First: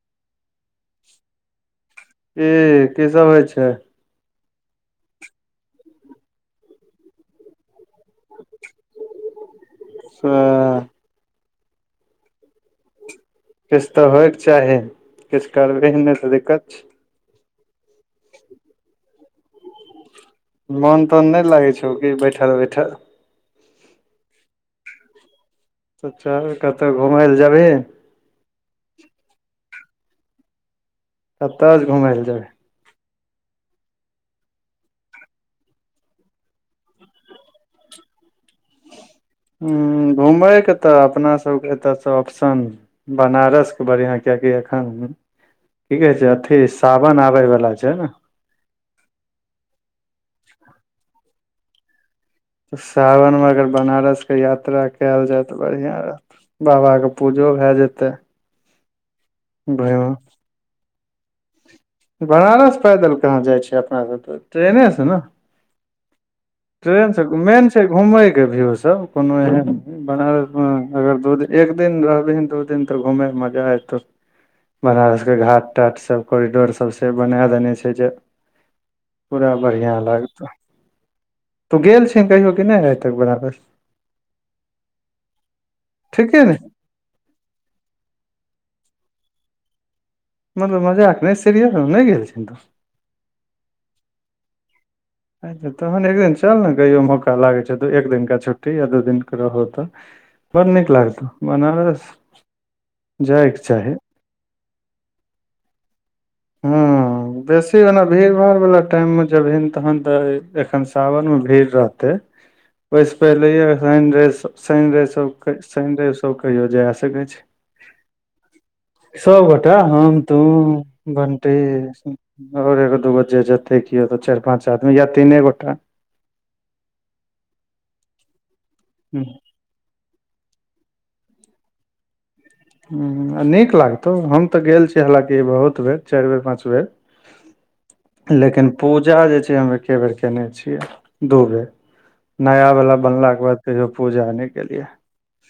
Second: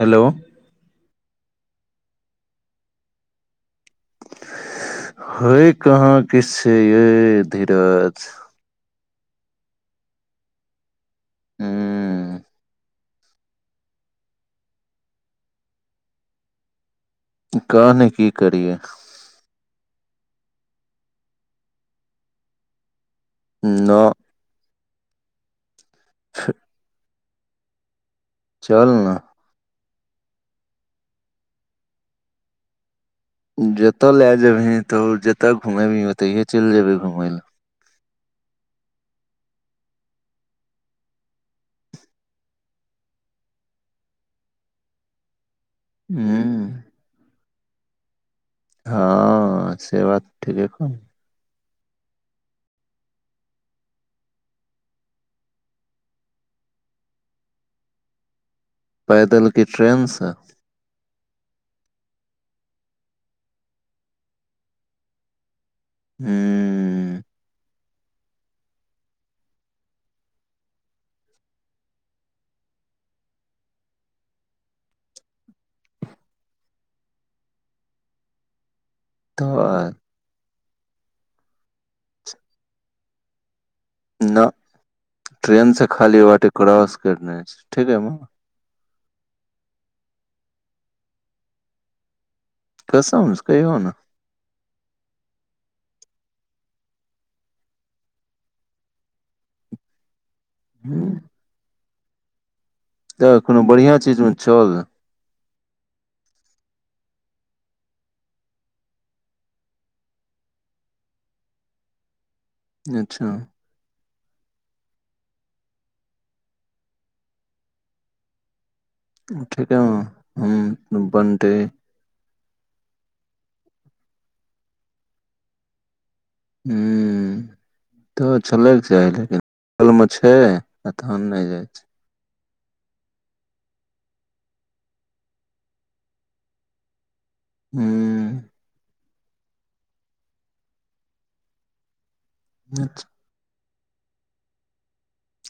Hello कि की सब होइ छै हे कहाँ किछ छै ये धीरज [unintelligible] सेह हुँ किछु तऽ होयके चाही किछु करबे नहि तऽ दिक्कत छै कहय नऽ की करियए मोन तोन नहि लागै छौ कि बैठल बैठल नओ [unintelligible] तऽ चल कतहु घुमै लए जेबही चल ने कतऽ जेबी घुमय लए जेबै जतय लए जेबही तऽ जतय घुमेबही ओतहिए चलि जेयबी घुमय लए हु घुमयके तऽ अपना सबके एतऽसँ ऑप्शन बनारसके बढ़िआँ किआकि एखन की कहै लए छै अथी हूँ सावन आबे वाला छै हँ से बात ठीके कहलो सावनमे अगर बनारसके यात्रा कयल जाय तऽ बढ़िया रहत बाबाके पूजो भए जेतै पैदल की घुमि ट्रेनसँ बनारस पैदल कहाँ जाइ छै अपना सभके तऽ ट्रेनेसँ ने हँ ट्रेन सब मेन छै घुमय के व्यू सब कोनो एहन बनारस मे अगर दू दिन एक दिन रहली ह दू दिन तऽ घूमे मे मजा एतौ बनारस के घाट टाट सब कोरिडोर सबसँ बना देने छै जे पूरा तऽ बढ़िआँ लागतौ गेल छी कहियो कि नहि आइ तक बनबस न ट्रेन से खाली ठीके वाटी ने क्रॉस करने छै ठीक है मतलब मजाक नहि सीरियल नहि गेल छै कसम से कहियो नहि अच्छा तहन एक दिन चल ने कहियो मौका लागैत छै एक दिनका छुट्टी या दू दिनके रहो तऽ बड़ नीक लागतो बनारस तऽ जायके कोनो चाही बढ़ियां चीज मे चल न हुँ बेसी ओना भीड़ भाड़ वाला टाइम मे जेबिन तहन त एखन सावन में भीड़ रहते वैसे अच्छा पहिने [unintelligible] चलने शनि रवि सब शनि रवि सब कहियो जाय सकैत छै सब गोटे ठीके हम तू ह बंटी बनतै आओर एगो दूगो जे जते कओ चारि पाँच आदमी या तीने गोटा हू तऽ चलैके छै अ लेक बगल मे छै आ तहन नहि जाइ छै ह नीक लागतौ हम तऽ गेल छी हालाँकि बहुत बेर चारि बेर पाँच बेर हुँ लेकिन पूजा जे छै हम एके बेर कयने छियै दू बेर नया ह वाला बनलााक के बाद कयो पूजा नहि क लिए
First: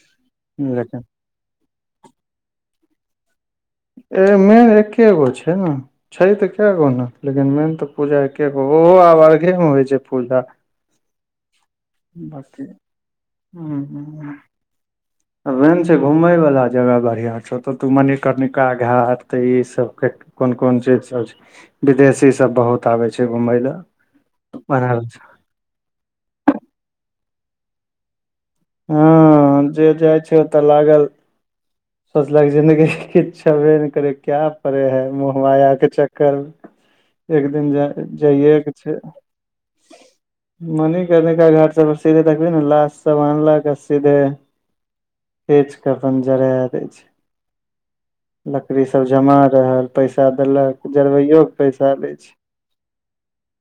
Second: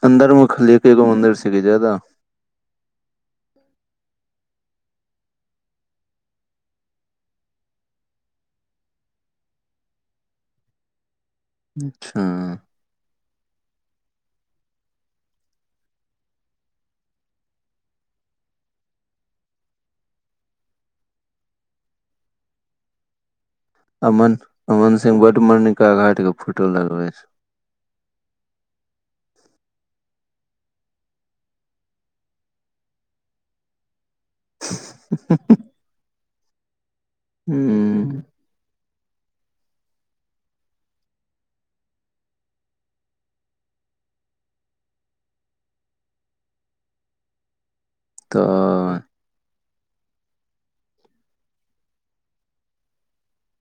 अन्दरमे खलि के एगो मन्दिर से [unintelligible] घिजादा ए मेन एकेगो छै ने छै तऽ कए गो ने लेकिन मेन तऽ पूजा एके गो ओहो आब अर्घेमे होइ छै पूजा अच्छा बकि ह ह [inaudible] मैन छै घूमयवला जगह बढ़िआँ छौ ओतऽ तऽ मणिकर्णिका घाट ईसभके कोन कोन चीजसभ छै विदेशीसभ बहुत आबै छै घूमय ले अमन अमन सिंह बड मरणिका घाट के फोटो डालल छै हँ जे जाइ छै ओतऽ लागल सोचलक जिन्दगी किछु छेबे ने करै। क्या परड़े है महया के चक्कर एक दिन ह जइए मणिकणिका घाट सब सीधे तकबी ने लट सब आनलक सीधे हज करत जरा दै छैय। तऽ लकड़ीसभ जमा रहल पैसा देलक जरबैओ क पैसा लै छैय।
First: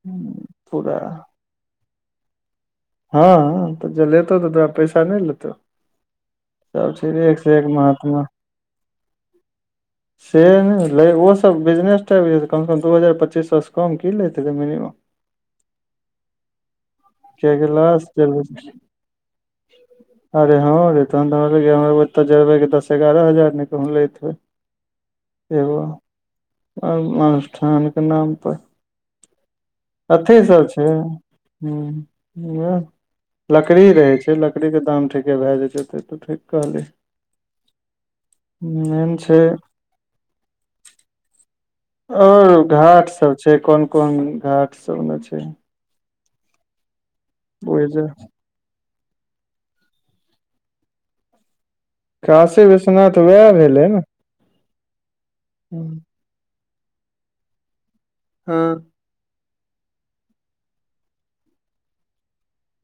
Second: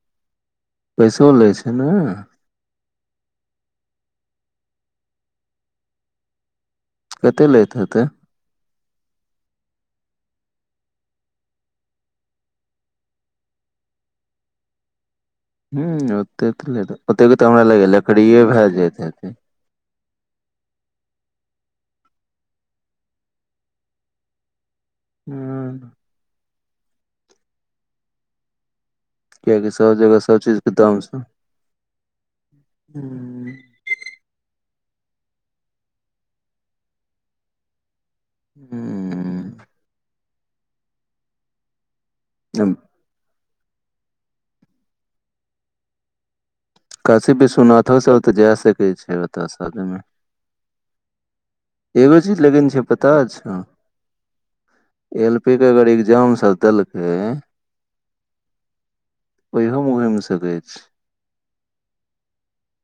हूँ पैसो लै छैय ने? हँ तऽ जलेतो तऽ तोरा पैसा नहि लेतौ। सब छैय एक कते से एक लैत हेतै महात्मा। से नहि ओस बिजनेस टाइप जे तऽ कमसँ कम दू हजार पचीस सएसँ कम की लेतै तऽ मिनिमम ह ओते ओतेक त हमरा कियाकि ल लाश जरबै लकड़ीए छै भए जायत हेतै। अरे हँं रे तहन त हमरा लगैया ओत जबै दस एगारह हजार नहि कहु लैत हो। एगो ह अनुष्ठानके नाम पर। कियाकि सब जगह अते चीज सब के छैय दाम छै [unintelligible] लकड़ी रहै छैय लकड़ीके दाम ठीके भए जाइ छैय ओतेक तऽ ठीक कहली। ह मैन छैय आओर घाट सब छैय कोन कोन घाट सभमे छैय। काशी विश्वनाथो ओहिजे स तऽ जा सकै छैय ओतस [unintelligible] एगो चीज काशी लकिन छैय पता विश्वनाथ वएह छौ? भेलै ने एल पी के अगर एग्जाम सभ देलकै हँ ओहोमे [unintelligible] सकैत छैय।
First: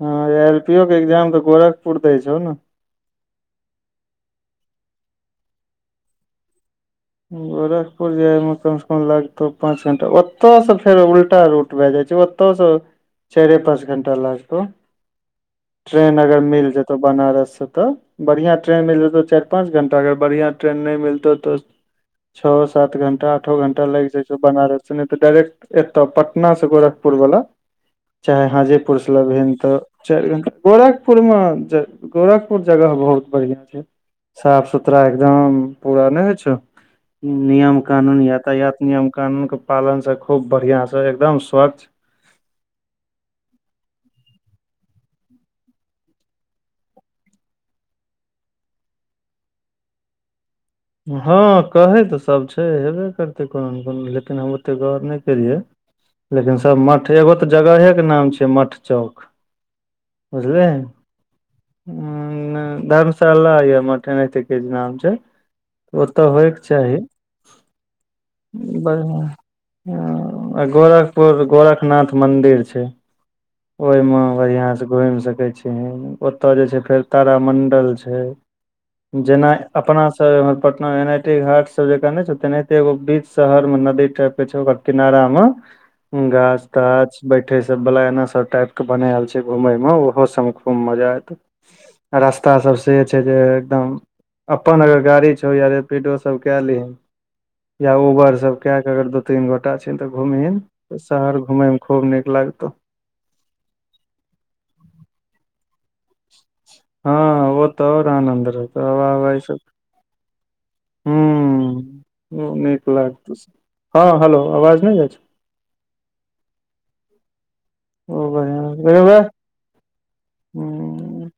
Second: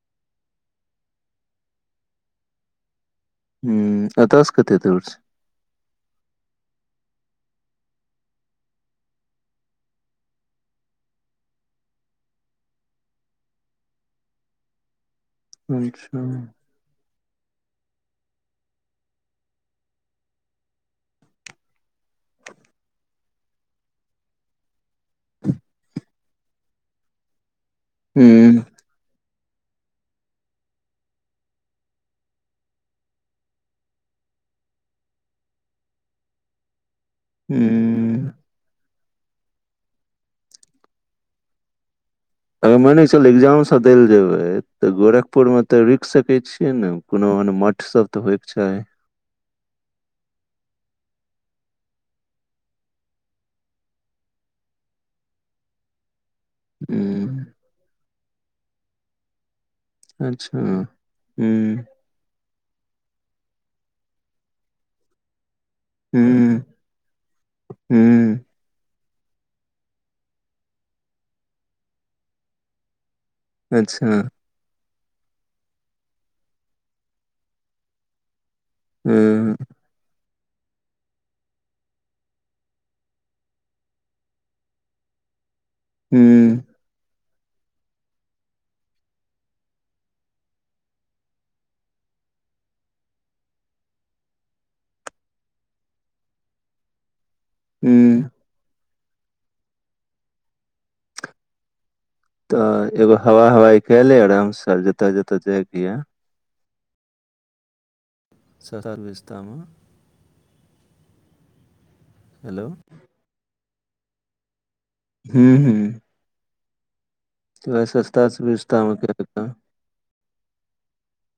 हँ एल पी ओ के एग्जाम तऽ गोरखपुर दै छौ ने। हूं अतऽस कते दूर छैय? गोरखपुर जायमे कमसँ कम लगतौ पाँच घंटा ओतसँ फेर उल्टा रूट भए जाइ छैय। तस चाईरे पाँच घण्टा लगतौ अच्छा ट्रेन अगर हूँ मिल जेत तऽ बनारससँ तऽ बढ़िआँ ट्रेन मिल जेतौ चारि पाँच घंटा अगर बढ़िआं ट्रेन नहि मिलतौ तऽ छओ सात घंटा आठो घंटा लागि जाइ छौ बनारससे नहि तऽ डायरेक्ट एत पट ना से गोरखपुर वाला चाहे हाजी पुरस लन तऽ चारि घणटा गोरखपुर मे ज गोरखपुर जगह बहुत बढ़िया छैय साफ सुथरा एकदम पूरा नहि होइ छौ। नियम कानून हूँ यातायात नियम कानून के पालन स खूब बढ़िया से एकदम स्वच्छ। अगर मान क चल एग्जाम स देल जेबै तऽ गोरखपुरमे तऽ रुकि सकै छियै ने। कोनो ओहन मठ सब तऽ होयत छैय। हँ कहै तऽ सभ छैय हेबे करतै कोनो ने कोनो लेकिन हम ओतेक गर नहि केलियै। लेकिन सभ मठ एगो ह तऽ जगहेके नाम छैय मठ चौक। अच्छा हूं। उ धर्मशाला या मठ एनाहिते किछ नाम छैय। ओतऽ होयके हूँ चाही। [unintelligible] गोरखपुर गोरखनाथ मदिर छैय। अच्छा ओहिमे बढ़िआं से घुमि सकै छी ओतय जे छैय फेर तारामण्डल छैय। जेना हूँ अपनासँ एम पटना एन आई टी घाट सब जेक नहि छैय तेनाहिते एगो बीच शहर में नदी टाइप के छैय ओकर किनारा मे हूँ गाछ गाछ बैठे सब बला एना सब टाइप के बनायल छै घूमेय में ओहो सब मऽ खूब मजा एत रास्ता सब से छै जे एकदम अपन अगर गाड़ी या रेपिडो सब कलीहै या हूँ उबर सब कऽ के अगर दू तीन गोटा छै तऽ घुमहिन शहर घूमे मे खूब नीक लागतौ तऽ एगो हवा हवाई केले आराम से जतय जतय जायके य हँ ओतय और आनंद रहतऽ सस्ता हवा हवा इ सुभिस्ता मे सब हू हेलो नीक लागतौ हँ हेलो आवाज नहि जाछौ हू हू मैसेज सस्ता ओ सुवस्तामे कए देतऽ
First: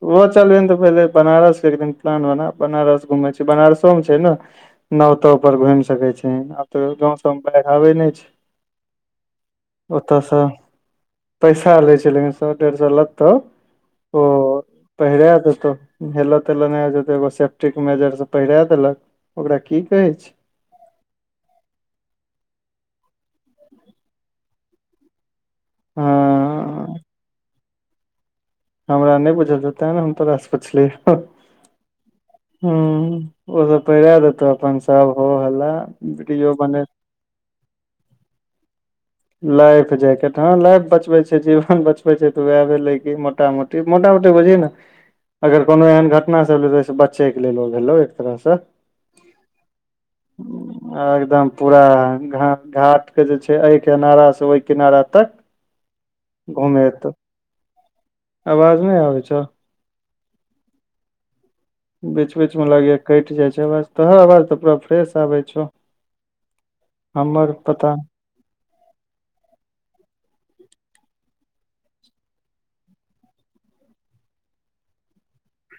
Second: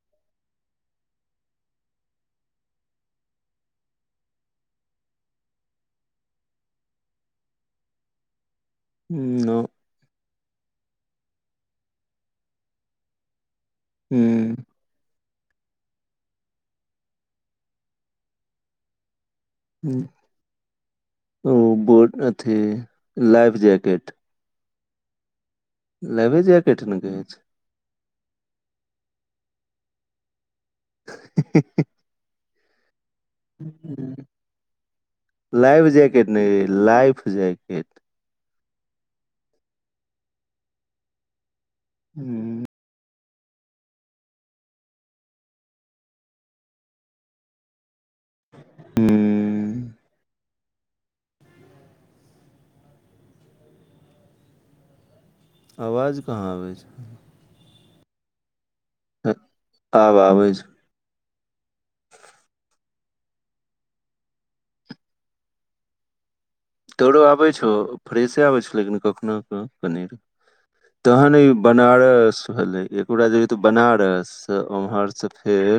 हू ओ चलबै ने तऽ पहिले बनारस एक दिन प्लान बना बनारस घुमेै छै बनारसो मे छै नऽ नाव ताव पर घुम सके छै आब तऽ गाँं सब में बाढ़ आबे नहि छै हू ओतयसँ पैसा लै छै लेकिन सए डेढ़ सए लत्तौ हू पहिरा देतौ हेलऽ तेलऽ नहि हो जेतौ एगो सेफ्टीके मेजर से पहिरा देलक ओकरा की कहै छै ओ बो अथी लाइफ जैकेट हँ लाइबे जैकेट नऽ कहै छै हमरा नहि बुझल छ‌उ तय नऽ हम तोराासँ पुछलियौ हू ओ सब पहिरा देतो अपन सब हो हल वीडियो बने लाइफजैकेट केट लाइफ जैकेट ह लाइफ बचबे छै जीवन बचबे छै त वएह हूँ भेलै की मोटा मोटी मोटामोटी बुझही नऽ अगर कोनो एहन घटना सब भलो तऽ ओय सऽ बचे कऽ लेल ओ भलौ एक तरह सँ हूँ एकदम पूरा घाट के जे छै एय किनारा से ओहि किनारा तक आवाज कहाँ आबै छै घुमेत आवाज नहि आबै छौ आब आबै छौ बीच बीच में लग‌ए कट‌ए जाइ छै आवाज तोहर आवाज तऽ पूरा फ्रेश आबे छौ तोरो आबै हमर छौ पता फ्रेशे आबै छौ लेकिन कखनो कऽ कनी तहन ई बनारस भेलले एकोटा जेय त बनारस से ओमहर सँ फेर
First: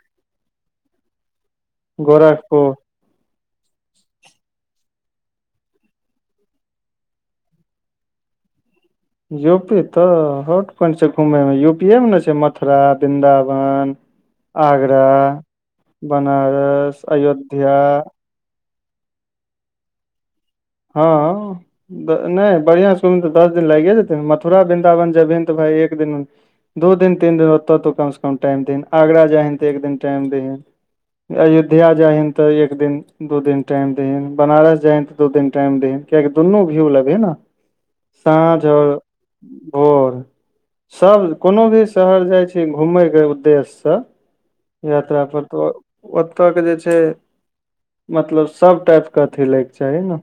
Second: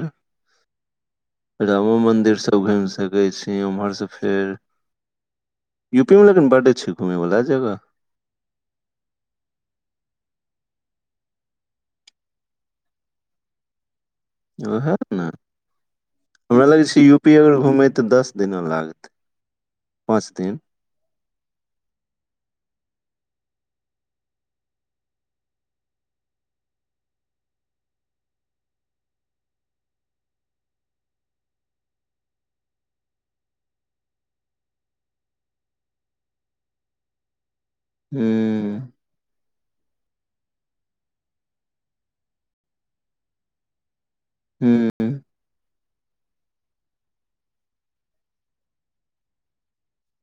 [inaudible] रामो मन्दिर सभ गोरखपुर घुमि सकैत छी ओम्हर सँ फेर यू पी मे लेकिन बड छै घुमय वला जगह यू पी तऽ हॉट पोइंट छै घुमेय मे यूपीए मे ने छै मथुरा वृदावन ओहे आगरा ने बनारस अयोध्या दिनो लागतय पाँच दिन हँ नहि बढ़िआँ सँ [unintelligible] तऽ दस दिन लागिए जेतै मथुरा वृंन्दावन जेथिन तऽ भाय एक दिन दू दिन तीन दिन ओतौ तऽ कमसँ कम टाइम देहीन आगरा जाहिन तऽ एक दिन टाइम देही अयोध्या जाय हीन ते एक दिन दू दिन टाइम देही बनारस जायही ते दू दिन टाइम देही कियाकि दुनू घूमि लगहे न साँझ हूँ और भोर सब कोनो भी शहर जाइ छै घुमैके उद्देश्यसँ हू यात्रा पर तऽ ओतऽ के जे छै मतलब सब टाइप के अथी लैके चाही नऽ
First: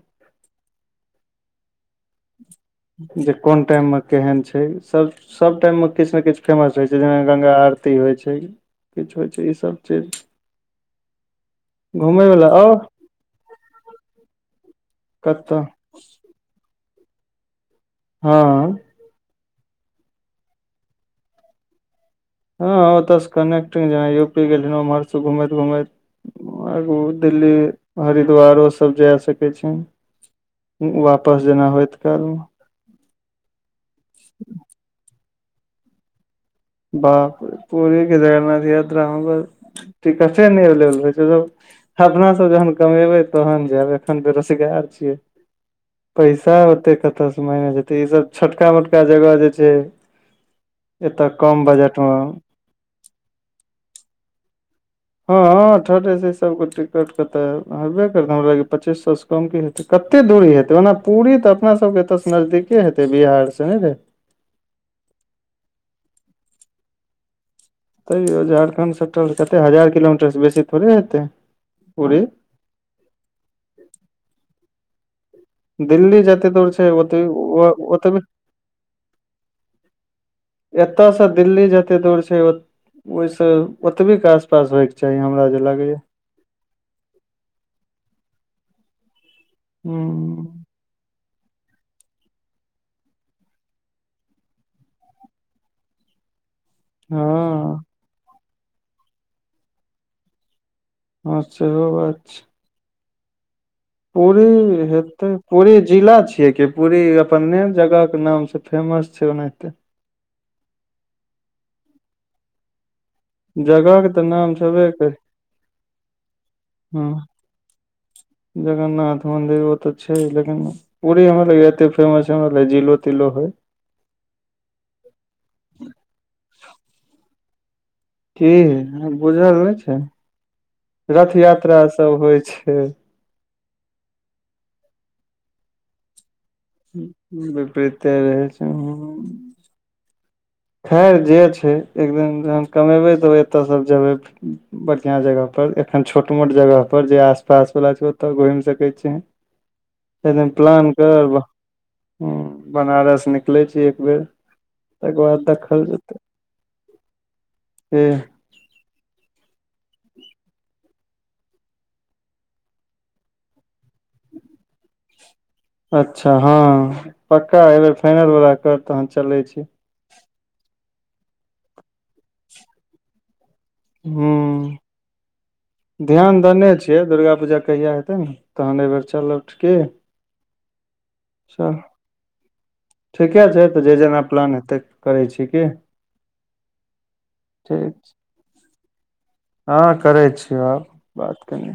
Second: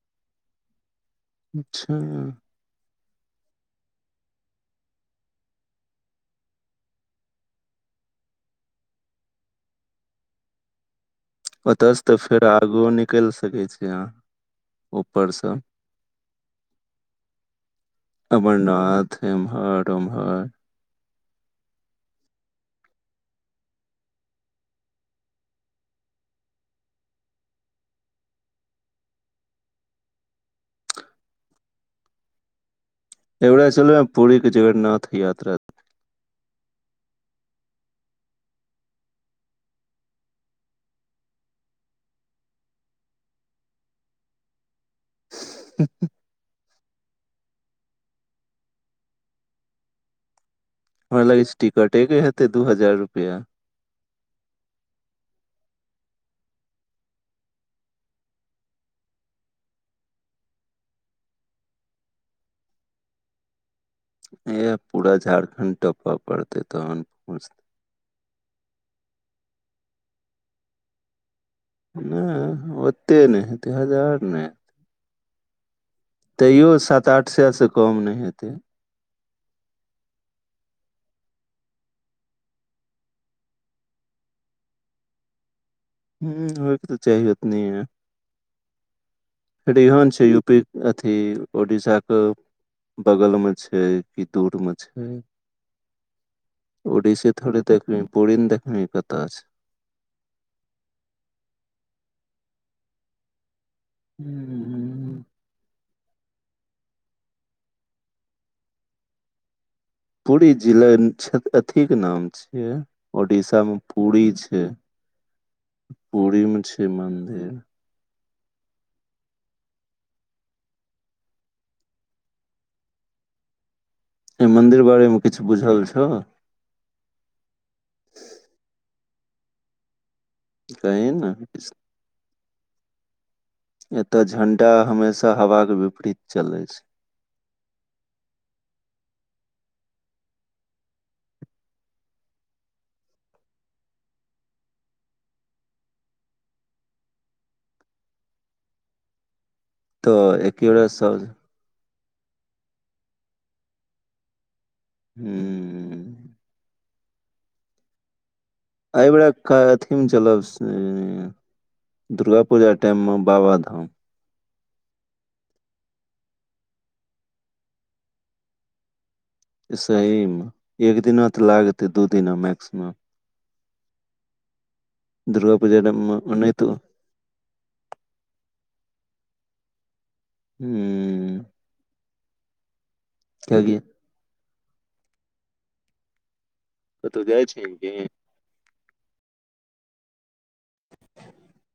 अच्छा जे कोन टाइममे केहन छै सब सभ टाइममे किछ नऽ किछ फेमस होइ छै जेना गंगा आरती होइ छै किछु होइ छै ईसभ चीज ओतयसँ तऽ घूमे फेर वाला आउ आगू निकलि सकै छी अहाँ ऊपरसँ कतऽ हँ अमरनाथ एम्हर उम्हर हँ ओतए सँ कनेक्टिंग जेना यू पी गेलही उम्हर से घुमैत घुमैत आगू दिल्ली हरिद्वारोसभ जा सकै छिन वापस जेना होइत कालमऽ एवेरा चलू पुरी कऽ जगन्नाथ याता बाप रे पुरी के जगन्नाथ यात्रा हमर टिकटे नहि लेल होय छैय अपना सब जहन कमेबै तहन जायब एखन बेरोजगार छियै [unintelligible] पैसा होते कतौऽ से मगल जेते ई सब छोटका मोटका जगह जे छैय हमरा लाग छै टिकटे मे के हेते दू हजार रुपया हँ ठड एसी सब कऽ टिकट क तऽ हेबे करतऽ हमरा लगेय पच्चीस सए कम की हेत कते दूरी हेतै ओना पूरी तऽ अपना सबके एतऽ सऽ नजदीके हेतै बिहार सऽ ने रे ऐह पूरा झारखण्ड टपय पड़तै तहन पहुँचतै तैयो झारखण्ड सटल कतेक हजार किलोमीटरसँ बेसी थोड़े हेतैय नहि ओते नहि हेतय हजार नहि दिल्ली जते तैयो दूर छै सात ओते आठ सए से ओ कम ओतबे नहि हेतै एतयसँ दिल्ली जतेक दूर छै ओहि से ओतबे के आस पास होय के चाही हमरा जे लागे या ह होयके तऽ चाही ओतनी फेर हैन छै यूपी हूँ अथी ओडीसाके बगलमे छै कि दूरमे छै [inaudible] ओड़ीसा थोरी हँ नऽ देखलनि पुरिन देख बिही कतय छै हँ सेहो बात छै पूरी हे तऽ पूरी जिला छियै कि पूरी अपने जगहके नामसँ फेमस छै ओनाहिते पुरी जिला अथीके नाम छियै ओड़ीसा मऽ जगह के पूरी तऽ नाम छै छेबे करै पूरी मऽ छै हँ मन्दिर जगन्नाथ मन्दिर ओ तऽ छै लेकिन पूरी हमरा लग एते फेमस है हमरा लगेय जिलो तिलो हय एहि मंन्दिर बारेमे किछु बुझल छौ की बुझल नहि छै कही ने रथ किछु यात्रा सब होइ छै एतय झंडा हमेशा हवा के विपरीत चले छैय विपरीत रहै छै खैर जे छै एकदिन जहन कमेबै तऽ एतयसँ जेबै फेनो बढ़िया जगह पर एखन छोट मोट जगह पर जे आस पास वाला छै ओ तऽ घुम सके छी [inaudible] यै तऽ बेर एके बेरा प्लान सब करब हु बनारस निकलै छी एक बेर तकर बाद देखल हूँ जे [inaudible] आइबेराकथी म चलब से दुर्गा पूजा टाइम मऽ बाबाधाम अच्छा हँ पक्का एहि बेर फाइनल बला कर तहन चले छी सही मे एक दिना तऽ लागते दू दिना मैक्सिमम हू दुर्गा पूजा टाइम [inaudible] मे ध्यान ओनाहितो देने हूँ छै फेर दुर्गा पूजा कहिया हेतै ने तहन अइबेर चलब की [unintelligible] चल [inaudible] ठीकेँ छै कियाकि तऽ जे जेना प्लान हेतै करै छी की कतौऽ जाइ छि हि की ठीक छै, हँ करै छियैआब बात कनि